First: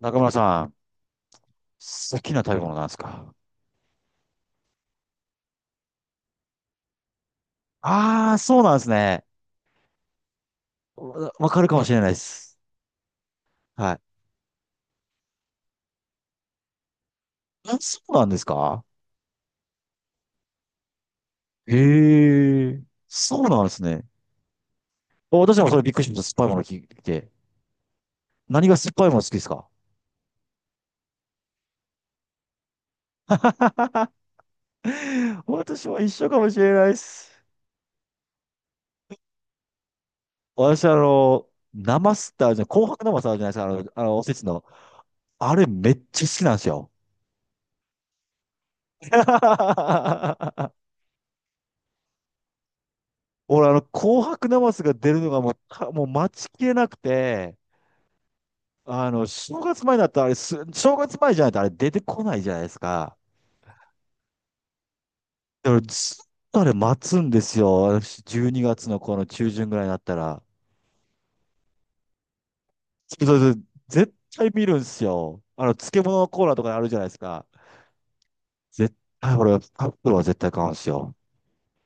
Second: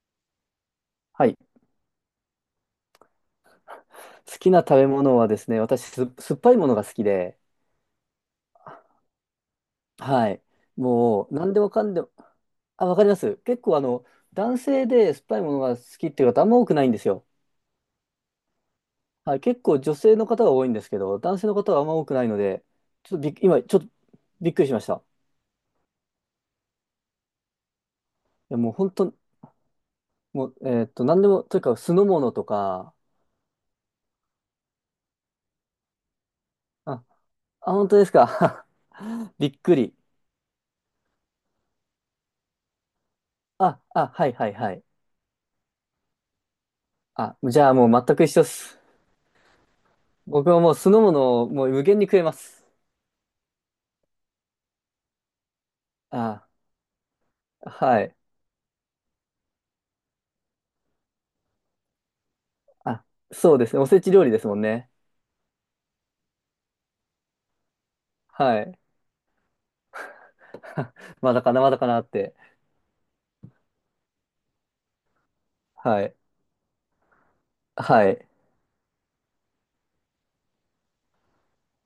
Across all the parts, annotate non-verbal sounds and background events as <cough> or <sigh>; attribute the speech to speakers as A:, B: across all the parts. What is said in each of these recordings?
A: 中村さん、
B: はい。
A: 好きな食べ物なんですか？
B: 好きな食べ物はですね、私、酸っぱいものが好きで、
A: ああー、そうなんですね。
B: はい。も
A: わ
B: う、
A: わ
B: 何で
A: かる
B: も
A: か
B: か
A: もし
B: ん
A: れ
B: で
A: ない
B: も、
A: です。
B: あ、わかります。結構、
A: はい。
B: 男性で酸っぱいものが好きっていう方、あんま多くないんですよ。
A: あ、そうなんですか？
B: はい。結構、女性の方が多いんですけど、男性の方はあんま多くないので、
A: へえ、
B: ちょっとびっ、
A: そうな
B: 今、
A: んで
B: ちょっ
A: す
B: と
A: ね。
B: びっくりしました。
A: 私もそれびっくりしました。酸っぱいもの聞いて。
B: いや、
A: 何
B: もう、
A: が酸
B: 本
A: っぱい
B: 当、
A: もの好きですか？
B: もう、何でも、というか、酢の物とか、
A: <laughs> 私も一緒かもしれない
B: あ、
A: です。
B: あ、本当ですか。<laughs> びっくり。
A: 私、生スってあるじゃん、紅白生スあるじゃない
B: あ、
A: ですか。あ
B: あ、
A: の、あのお
B: はい
A: せち
B: はい
A: の。
B: はい。
A: あれめっちゃ好きなんですよ。
B: あ、じゃあ、もう、全く一緒です。僕は
A: <laughs>
B: もう酢の物をもう無限に食えます。
A: 俺、あの、紅白ナマスが出るのがもう、もう待ち
B: あ、
A: きれなくて、
B: はい。
A: あの、正月前だったらあれす、正月前じゃないとあれ出てこないじゃないです
B: あ、
A: か。
B: そうですね。おせち料理ですもんね。
A: だからずっとあれ待つんですよ。私、12
B: はい。
A: 月のこの中旬ぐらいになったら。
B: <laughs> まだかな、まだかなって。
A: そうそうそう。絶対見るんですよ。あの、漬
B: はい。
A: 物のコーナーとかあるじゃないですか。
B: はい。
A: 絶対、俺、カップルは絶対買うんですよ。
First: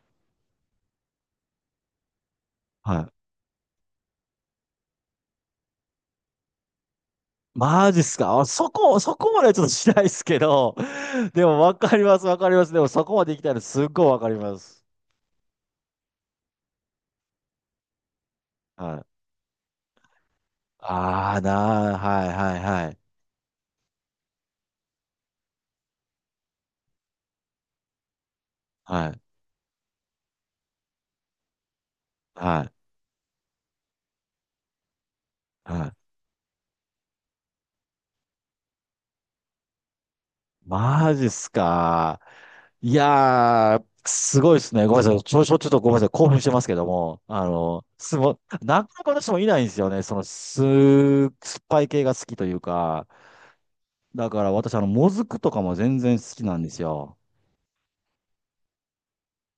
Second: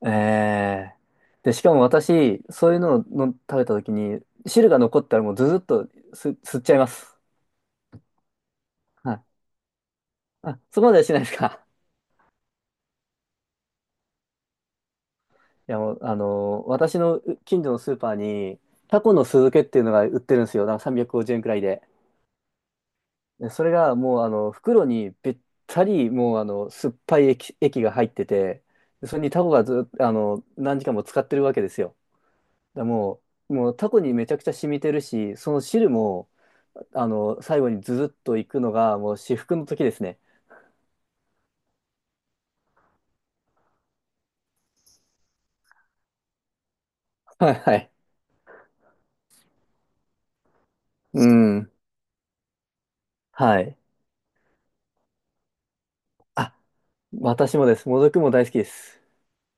B: ええ。で、しかも私、そういうのを
A: はい。
B: の食べた時に、汁が残ったらもうずずっと吸っちゃいます。
A: マジっすか。あ、
B: は
A: そ
B: い。
A: こまではちょっとしないですけ
B: あ、
A: ど、
B: そこまではしないです
A: でも
B: か。
A: わかります、わかります。でもそこまで行きたいのすっごいわかります。
B: <laughs> いや、もう、私の近所のスーパーに、
A: は
B: タ
A: い。
B: コの酢漬けっていうのが売ってるんですよ。なんか350円くごじ
A: あ
B: ゅうえ
A: あ、
B: んくらいで。
A: なあ、はいはいはい。
B: でそれがもうあの袋にべったりもうあの酸っぱい液が入ってて、で
A: は
B: そ
A: い、
B: れにタコがずっと何時間も使ってるわけですよ。
A: はい、
B: だからもうタコにめちゃくちゃ染みてるし、その
A: は
B: 汁
A: い。
B: も最後にズズッといくのがもう至福の時ですね。
A: マジっすか。いやー、すごいですね。ごめんなさい。ちょっとごめんなさい。興奮してますけども、
B: <laughs> はいはい。
A: なかなか私もいないんですよね。
B: う
A: 酸っ
B: ん。
A: ぱい系が好きというか。
B: はい。
A: だから私、あの、もずくとかも全然好きな
B: あ、
A: んですよ。
B: 私もです。もずくも大好きです。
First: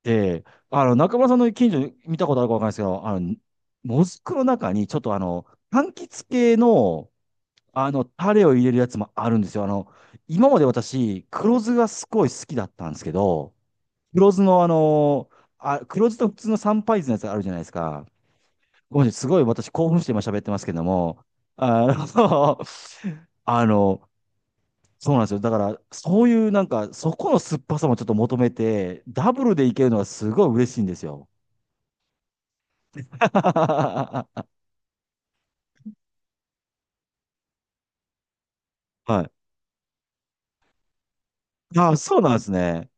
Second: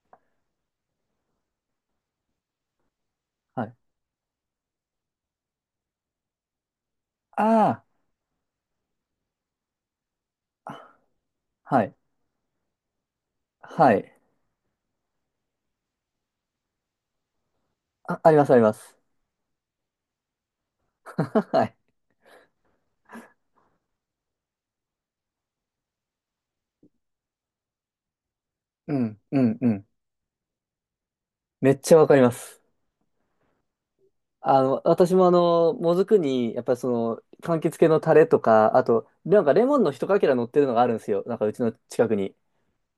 A: で、あの、中村さんの近所に見たことあるかわかんないですけど、あの、
B: はい。
A: もずくの中に、ちょっとあの、柑橘系の、
B: ああ、
A: あの、タレを入れるやつもあるんですよ。あの、今まで私、黒酢
B: は
A: が
B: い。
A: すごい好きだったんですけど、
B: はい。
A: 黒酢のあの、黒酢と普通の三杯酢のやつあるじゃないですか。
B: あ、ありますあります。
A: ごめんなさい、すごい私興奮して今喋ってますけども、
B: <laughs> はい。
A: あの、<laughs> あの、そうなんですよ。だから、そういうなんか、そこの酸っぱさもちょっと求め
B: う
A: て、
B: ん、
A: ダ
B: う
A: ブル
B: ん、
A: で
B: う
A: いけ
B: ん。
A: るのはすごい嬉しいんですよ。
B: めっちゃわかります。
A: <laughs> は
B: 私ももずくに、やっぱりその、柑橘系のタレとか、あと、
A: い。
B: なんかレモンの一かけら乗ってるのがあるんですよ。なんかうちの
A: あ、
B: 近く
A: そうなん
B: に。
A: ですね。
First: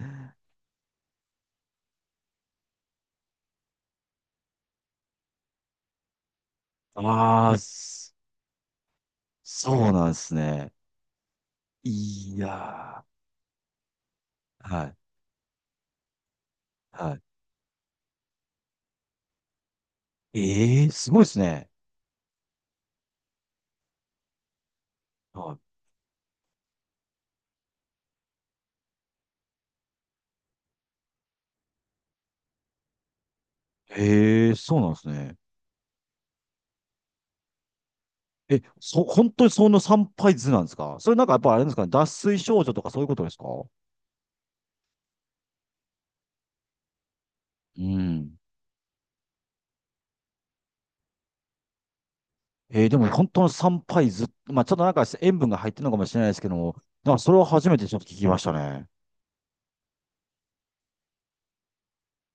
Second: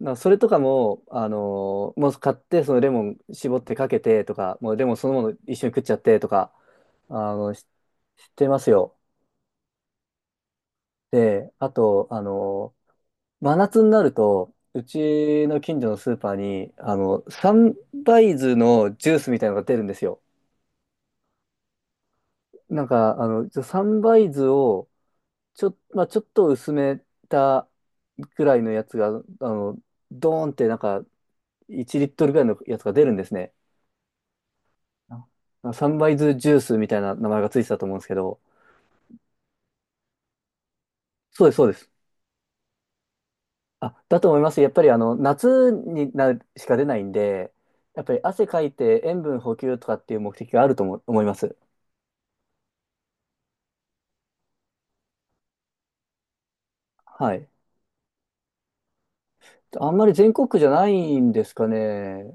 B: なんかそれとかも、もう買って、そのレモン絞ってかけてとか、もうレモンそのもの一緒に食っちゃってとか、あ
A: あ
B: の、
A: あ、
B: し
A: そ
B: してますよ。
A: そうなんですね。
B: で、あと、
A: いやー。
B: 真夏になると、
A: は
B: う
A: い。
B: ちの近所のスーパーに、
A: は
B: サンバイズのジュースみたいなのが出るんですよ。
A: い。ええすごいですね。
B: なんか、サンバイズを、
A: は
B: まあ、ちょっと薄めたぐらいのやつが、の、ドーンってなんか1リットルぐらいのやつが出るんですね。
A: い。ええそうなんですね。
B: あサンバイズジュースみたいな名前がついてたと思うんですけど、
A: え、本当にその参拝図なんですか？それなんかやっ
B: そうで
A: ぱ
B: す、
A: あれ
B: そう
A: で
B: で
A: すかね、
B: す。
A: 脱水症状とかそういうことですか？
B: あ、だと思います。やっぱり夏になるしか出ないんで、
A: う
B: やっぱり
A: ん。
B: 汗かいて塩分補給とかっていう目的があると思います。
A: えー、でも本当の参拝図、まあちょっとなんか塩分が入ってるのかもしれないですけども、なんかそ
B: は
A: れは
B: い。
A: 初めてちょっと聞きましたね。
B: あんまり全国区じゃないんですかね。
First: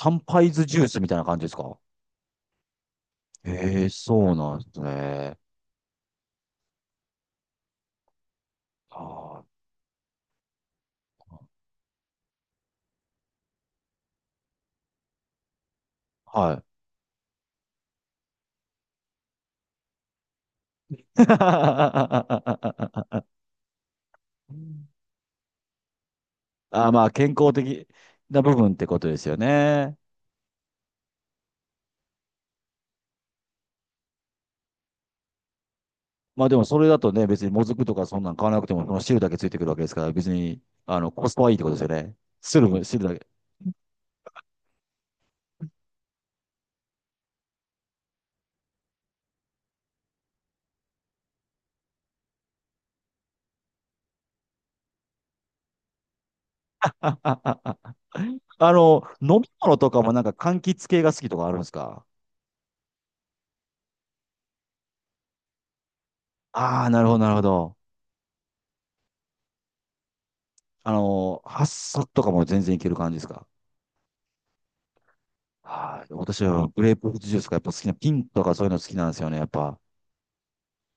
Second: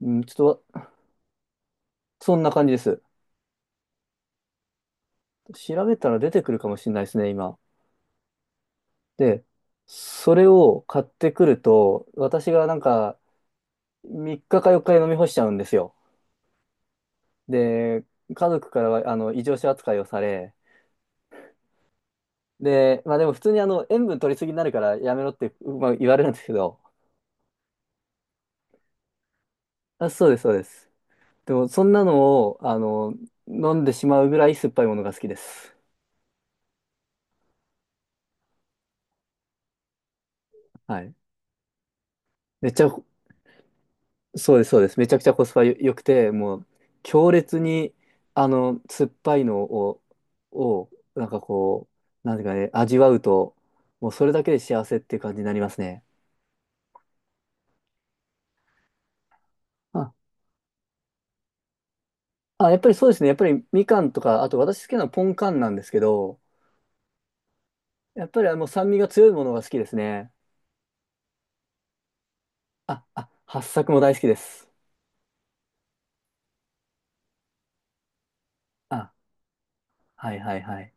B: うん、ち
A: 拝
B: ょっ
A: 図ジュー
B: と、
A: スみたいな感じですか？
B: そんな感じです。
A: ええそうなんですね。
B: 調べたら出てくるかもしれないですね、今。
A: あー
B: で、それを買ってくると、私がなんか3日か4日で飲み干しちゃうんですよ。
A: はい。
B: で、家族からはあの異常者扱いをされ、で、まあ
A: <laughs>
B: でも普通に塩分取りすぎになるからやめろって、まあ、言われるんですけど、
A: あー、まあ健康的な部分ってことですよね。
B: あ、そうです、そうです。でもそんなのを飲んでしまうぐらい酸っぱいものが好きです。
A: まあでもそれだとね、別にもずくとかそんなん買わなくても、この汁だけついてくるわけですから、別に、あ
B: は
A: の、
B: い。
A: コスパはいいってことですよね。
B: めっちゃ
A: 汁だけ。
B: そうです、そうです。めちゃくちゃコスパ良くて、もう強烈に、酸っぱいのを、を、なんかこう、なんていうかね、味わうと、もうそれだけで幸せっていう感じになりますね。
A: あ、あ、あ、あ。あの、飲み物とか
B: あ、
A: もなんか柑橘系が好きとかあるんですか？
B: あ、やっぱりそうですね。やっぱりみかんとか、あと私好きなのはポンカンなんですけど、
A: ああー、なるほど、なるほど。
B: やっぱりあの酸味が強いものが好きですね。
A: あの、ハッサとかも全然いける
B: あ、
A: 感じです
B: あ、
A: か？
B: 八朔も大好きです。
A: はい。私はグレープフルーツジュースがやっぱ好きな、ピンとかそういうの好きなん
B: あ、
A: ですよね、やっぱ。
B: はいはいはい。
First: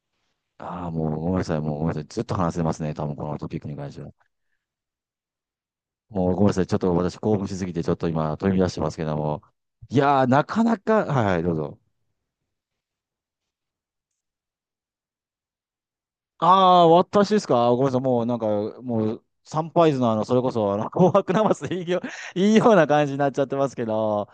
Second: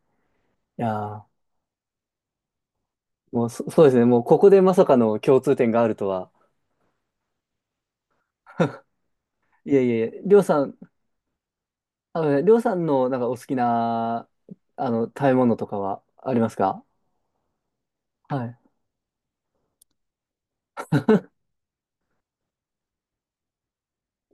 B: い
A: あ
B: や
A: あ、もう
B: ー、
A: ごめんなさい、もうごめんなさい。ずっと話せますね、多分この
B: も
A: ト
B: う
A: ピック
B: そ、
A: に
B: そう
A: 関
B: で
A: し
B: す
A: て
B: ね。
A: は。
B: もうここでまさかの共通点があるとは。
A: もうごめんなさい。ちょっと私興奮しすぎて、ちょっと今、飛び出して
B: <laughs>
A: ますけども。
B: いえい
A: い
B: え、
A: やー、
B: りょう
A: な
B: さ
A: か
B: ん、
A: なか、はいはい、どうぞ。
B: あのね、りょうさんのなんかお好きな、食べ物とかはあり
A: あ
B: ますか？
A: あ、私ですか？ごめんなさい。もうなん
B: は
A: か、
B: い。
A: もう、サンパイズのあの、それこそ、あの、<laughs> 紅白なますでいいよ、<laughs> いいような感じになっちゃってますけど。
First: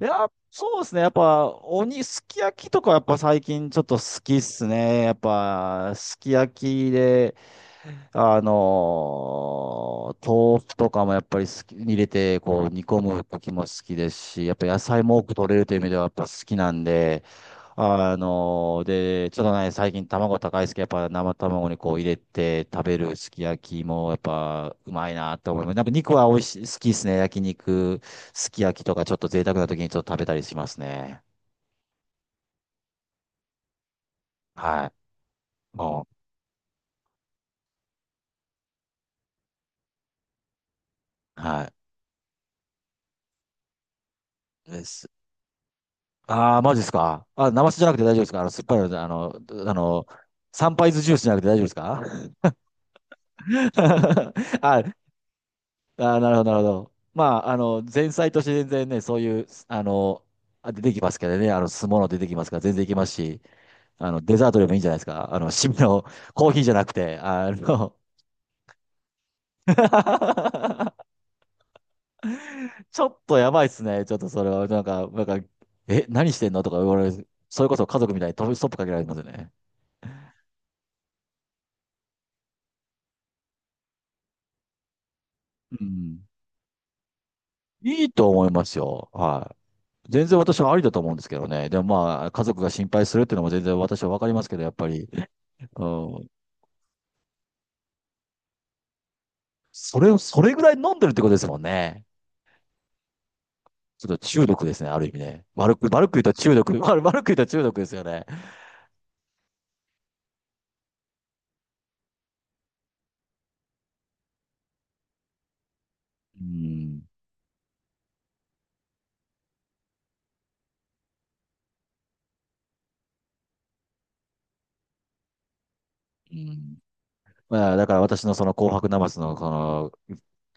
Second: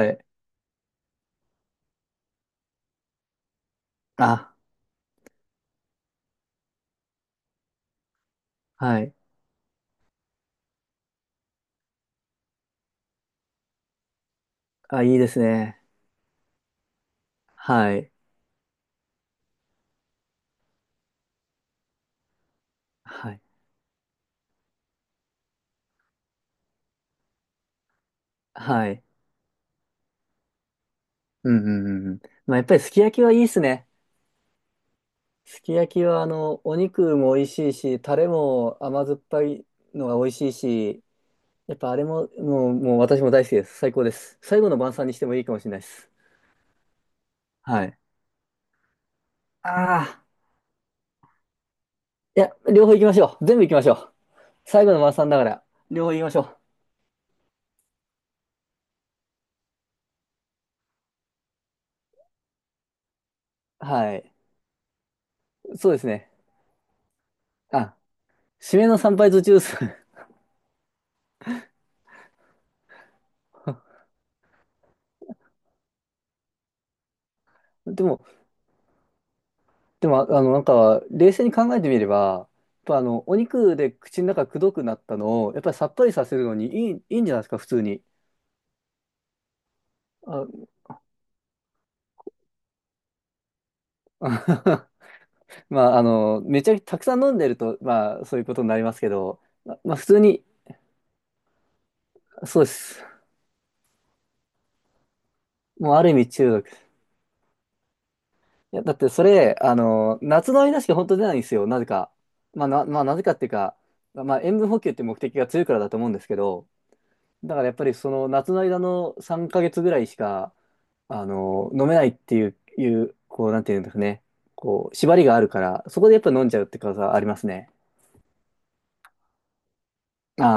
A: い
B: い。
A: や、そうですね。やっぱ、すき焼きとか、やっぱ最近ちょっと好きっ
B: あ、
A: すね。やっぱ、すき焼きで、あ
B: はい。
A: のー豆腐とかもやっぱり好き、入れて、こう、煮込む時も好きですし、やっぱ野菜
B: あ、い
A: も
B: い
A: 多
B: で
A: く
B: す
A: 取れるという
B: ね。
A: 意味ではやっぱ好きなんで、
B: はい。
A: あのーで、ちょっとね、最近卵高いですけど、やっぱ生卵にこう入れて食べるす
B: はい。
A: き焼きもやっぱうまいなと思います。なんか肉は美味しい、好きですね。焼肉、すき焼き
B: は
A: とか
B: い。
A: ちょっと贅沢な時にちょっと食べたりしますね。
B: うんうんうんうん。まあ、やっぱりすき焼きはいいですね。
A: はい。
B: すき焼き
A: も
B: は、お肉も美味しいし、タレも甘酸っぱいのが美味しいし、
A: う、は
B: やっぱあれも、もう私も大好きです。最高です。最後
A: い。
B: の
A: で
B: 晩餐
A: す。
B: にしてもいいかもしれないです。
A: ああ、マジですか。あ、生酒じ
B: は
A: ゃなく
B: い。
A: て大丈夫ですか。あの、酸っぱいので、あの、あ
B: あ
A: の、
B: あ。
A: サンパイズジュースじゃなくて大丈夫ですか。
B: いや、両方行きましょう。全部行きましょう。
A: <laughs> あ、
B: 最後の晩餐だから、両方行き
A: な
B: ま
A: る
B: しょ
A: ほど、な
B: う。
A: るほど。まあ、あの、前菜として全然ね、そういう、あの、あ出てきますけどね、あの、酢物出てきますから、全然いけますし、あ
B: は
A: の、
B: い。
A: デザートでもいいんじゃないですか。あの、締め
B: そうで
A: の
B: すね。
A: コーヒーじゃなくて、あ
B: あ、
A: の、
B: 締めの参拝途中です。
A: <laughs> ちょっとやばいっすね。
B: <laughs>
A: ちょっとそれは、え、何してんのとか言われる。それこそ家
B: で
A: 族み
B: も、
A: たいに飛びストップかけられますよね。
B: なんか、冷静に考えてみれば、やっぱお肉で口の中くどくなったのを、やっぱり
A: う
B: さっぱり
A: ん。
B: させるのにいいんじゃないですか、普通に。
A: いいと思いますよ。はい。全然私
B: あ、
A: はありだと思うんですけどね。でもまあ、家族が心配するっていうのも全然私はわ
B: <laughs>
A: かりますけど、やっぱ
B: ま
A: り、う
B: あ、
A: ん。
B: めちゃくちゃたくさん飲んでると、まあ、そういうことになりますけど、まあ、普通
A: そ
B: に、
A: れぐらい飲んでるってことですもんね。
B: そうです。
A: ちょっと中毒ですね、ある意味ね。
B: もうあ
A: 悪
B: る
A: く
B: 意
A: 言う
B: 味
A: と
B: 中
A: 中
B: 毒。
A: 毒、<laughs> 悪く言うと中毒ですよね。
B: いや、だってそれ、夏の間しか本当出ないんですよ、なぜか。まあ、なぜかっていうか、まあ、塩分補給って目的が強いからだと思うんですけ
A: う
B: ど、
A: ん。
B: だからやっぱりその夏の間の3ヶ月ぐらいしか、飲めないっていう、こう、なんていうんですかね。こう、縛りがあるから、そこでやっぱ
A: う
B: 飲んじゃうって
A: ん。
B: ことはありますね。
A: まあ、だから私のその紅白ナマスの、その、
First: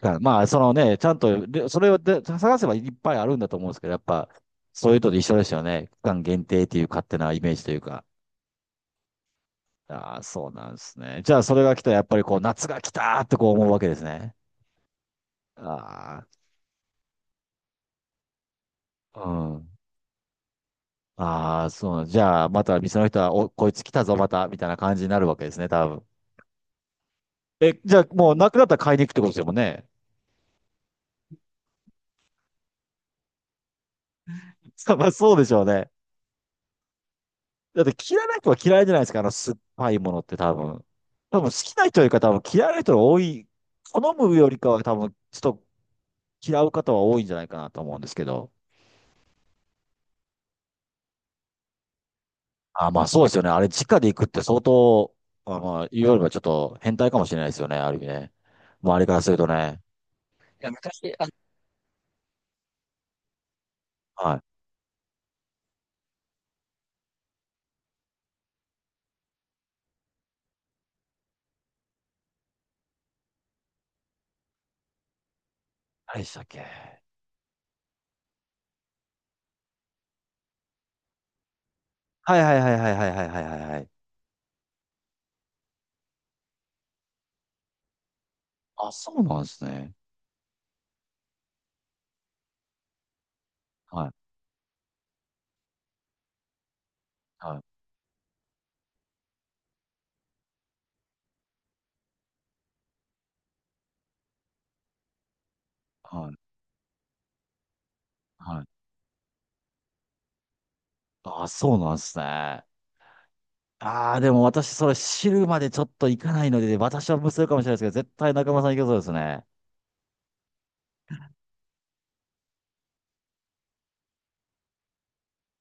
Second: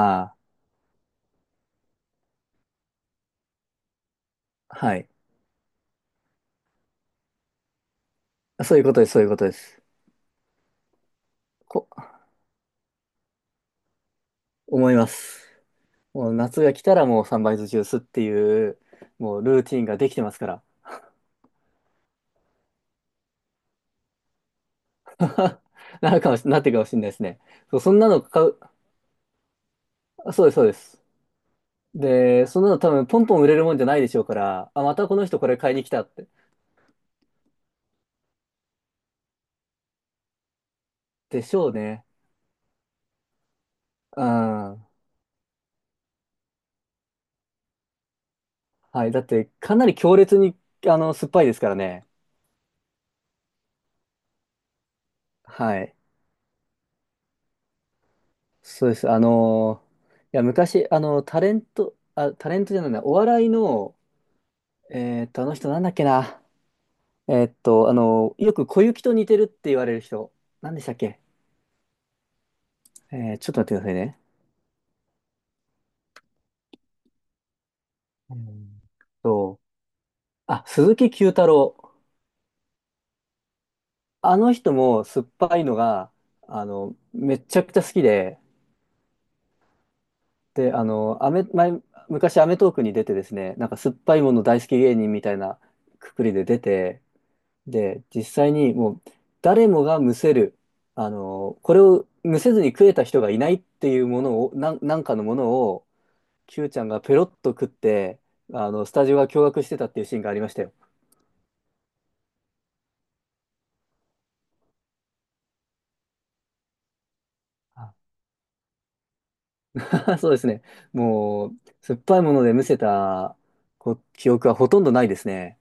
A: がまあ、そのね、ちゃんと、でそれをで探せばいっぱいあるんだと思うんですけど、やっぱ、
B: あ、
A: そう
B: は
A: いう
B: い。
A: のと一緒ですよね。期間限定っていう勝手なイメージというか。
B: そういうことです、そういうことです。
A: ああ、そうなんですね。じゃあ、それが来
B: こ、
A: たら、やっぱりこう、夏が来たーってこう思うわけですね。
B: 思います。
A: あ
B: もう夏が来たらもうサンバイズジュースっていう、
A: あ、う
B: もうル
A: ん。
B: ーティンができてますから。
A: ああ、そうじゃあ、また店の人は、お、こいつ来たぞ、また、みたいな感じになるわけです
B: <laughs>
A: ね、多分。
B: なってるかもしれないですね。そ
A: え、
B: う、そ
A: じ
B: ん
A: ゃあ、
B: なの
A: もう
B: 買
A: な
B: う、
A: くなったら買いに行くってことですもんね。
B: あそうです、そうです。で、そんなの多分ポンポン売れるもんじゃないでしょうから、あ、ま
A: <laughs> ま
B: た
A: あ、
B: この
A: そう
B: 人
A: で
B: こ
A: し
B: れ
A: ょう
B: 買いに来
A: ね。
B: たって。
A: だって、嫌いな人は嫌いじゃないですか、あの酸っぱいものって多分。多
B: で
A: 分、好
B: しょう
A: きな人
B: ね。
A: よりか多分嫌いな人が多い。好むよりか
B: あ
A: は多分、ちょっと嫌う方は多いんじゃないかなと思うんですけど。
B: あ、はい。だって、かなり強烈に、酸っぱいですからね。
A: あ、まあそうですよね。あれ、直で行くって相当、あ、
B: は
A: まあ、
B: い。
A: 言うよりはちょっと変態かもしれないですよね。ある意味ね。
B: そうで
A: 周り
B: す。
A: からするとね。
B: いや、
A: いや
B: 昔、タレント、あ、タレントじゃないな、お笑いの、
A: はい。
B: あの人なんだっけな。よく小雪と似てるって言われる人。なんでしたっけ？ちょっと待ってくださいね。
A: 何でしたっけ。
B: うんと、あ、鈴木九太郎。
A: はいはいはいはいはいはいはいはいはい。
B: あの人も酸っぱいのが、めちゃくちゃ好きで、
A: あ、そうなんですね。
B: で、アメ、前、昔アメトークに出てですね、なんか酸っ
A: は
B: ぱい
A: い
B: もの大好き芸人みたいなくくりで出て、
A: はい
B: で、実際にもう誰もがむせる、これをむせずに食えた人がいないっていうものを、なんかのものを、
A: はい
B: Q ちゃんがペロッと食って、
A: はい。
B: スタジオが驚愕してたっていうシーンがありましたよ。
A: あ、そうなんですね。ああ、でも私、それ知るまでちょっと行かないので、私は無数かもしれないですけど、
B: あ
A: 絶対中村さん行けそうですね。
B: <laughs> そうですね。もう、酸っぱいものでむせた記憶はほとんどないですね。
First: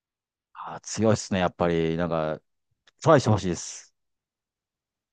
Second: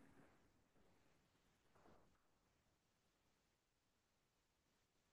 A: あー、強いですね、やっぱり。なんか、トライしてほしいです。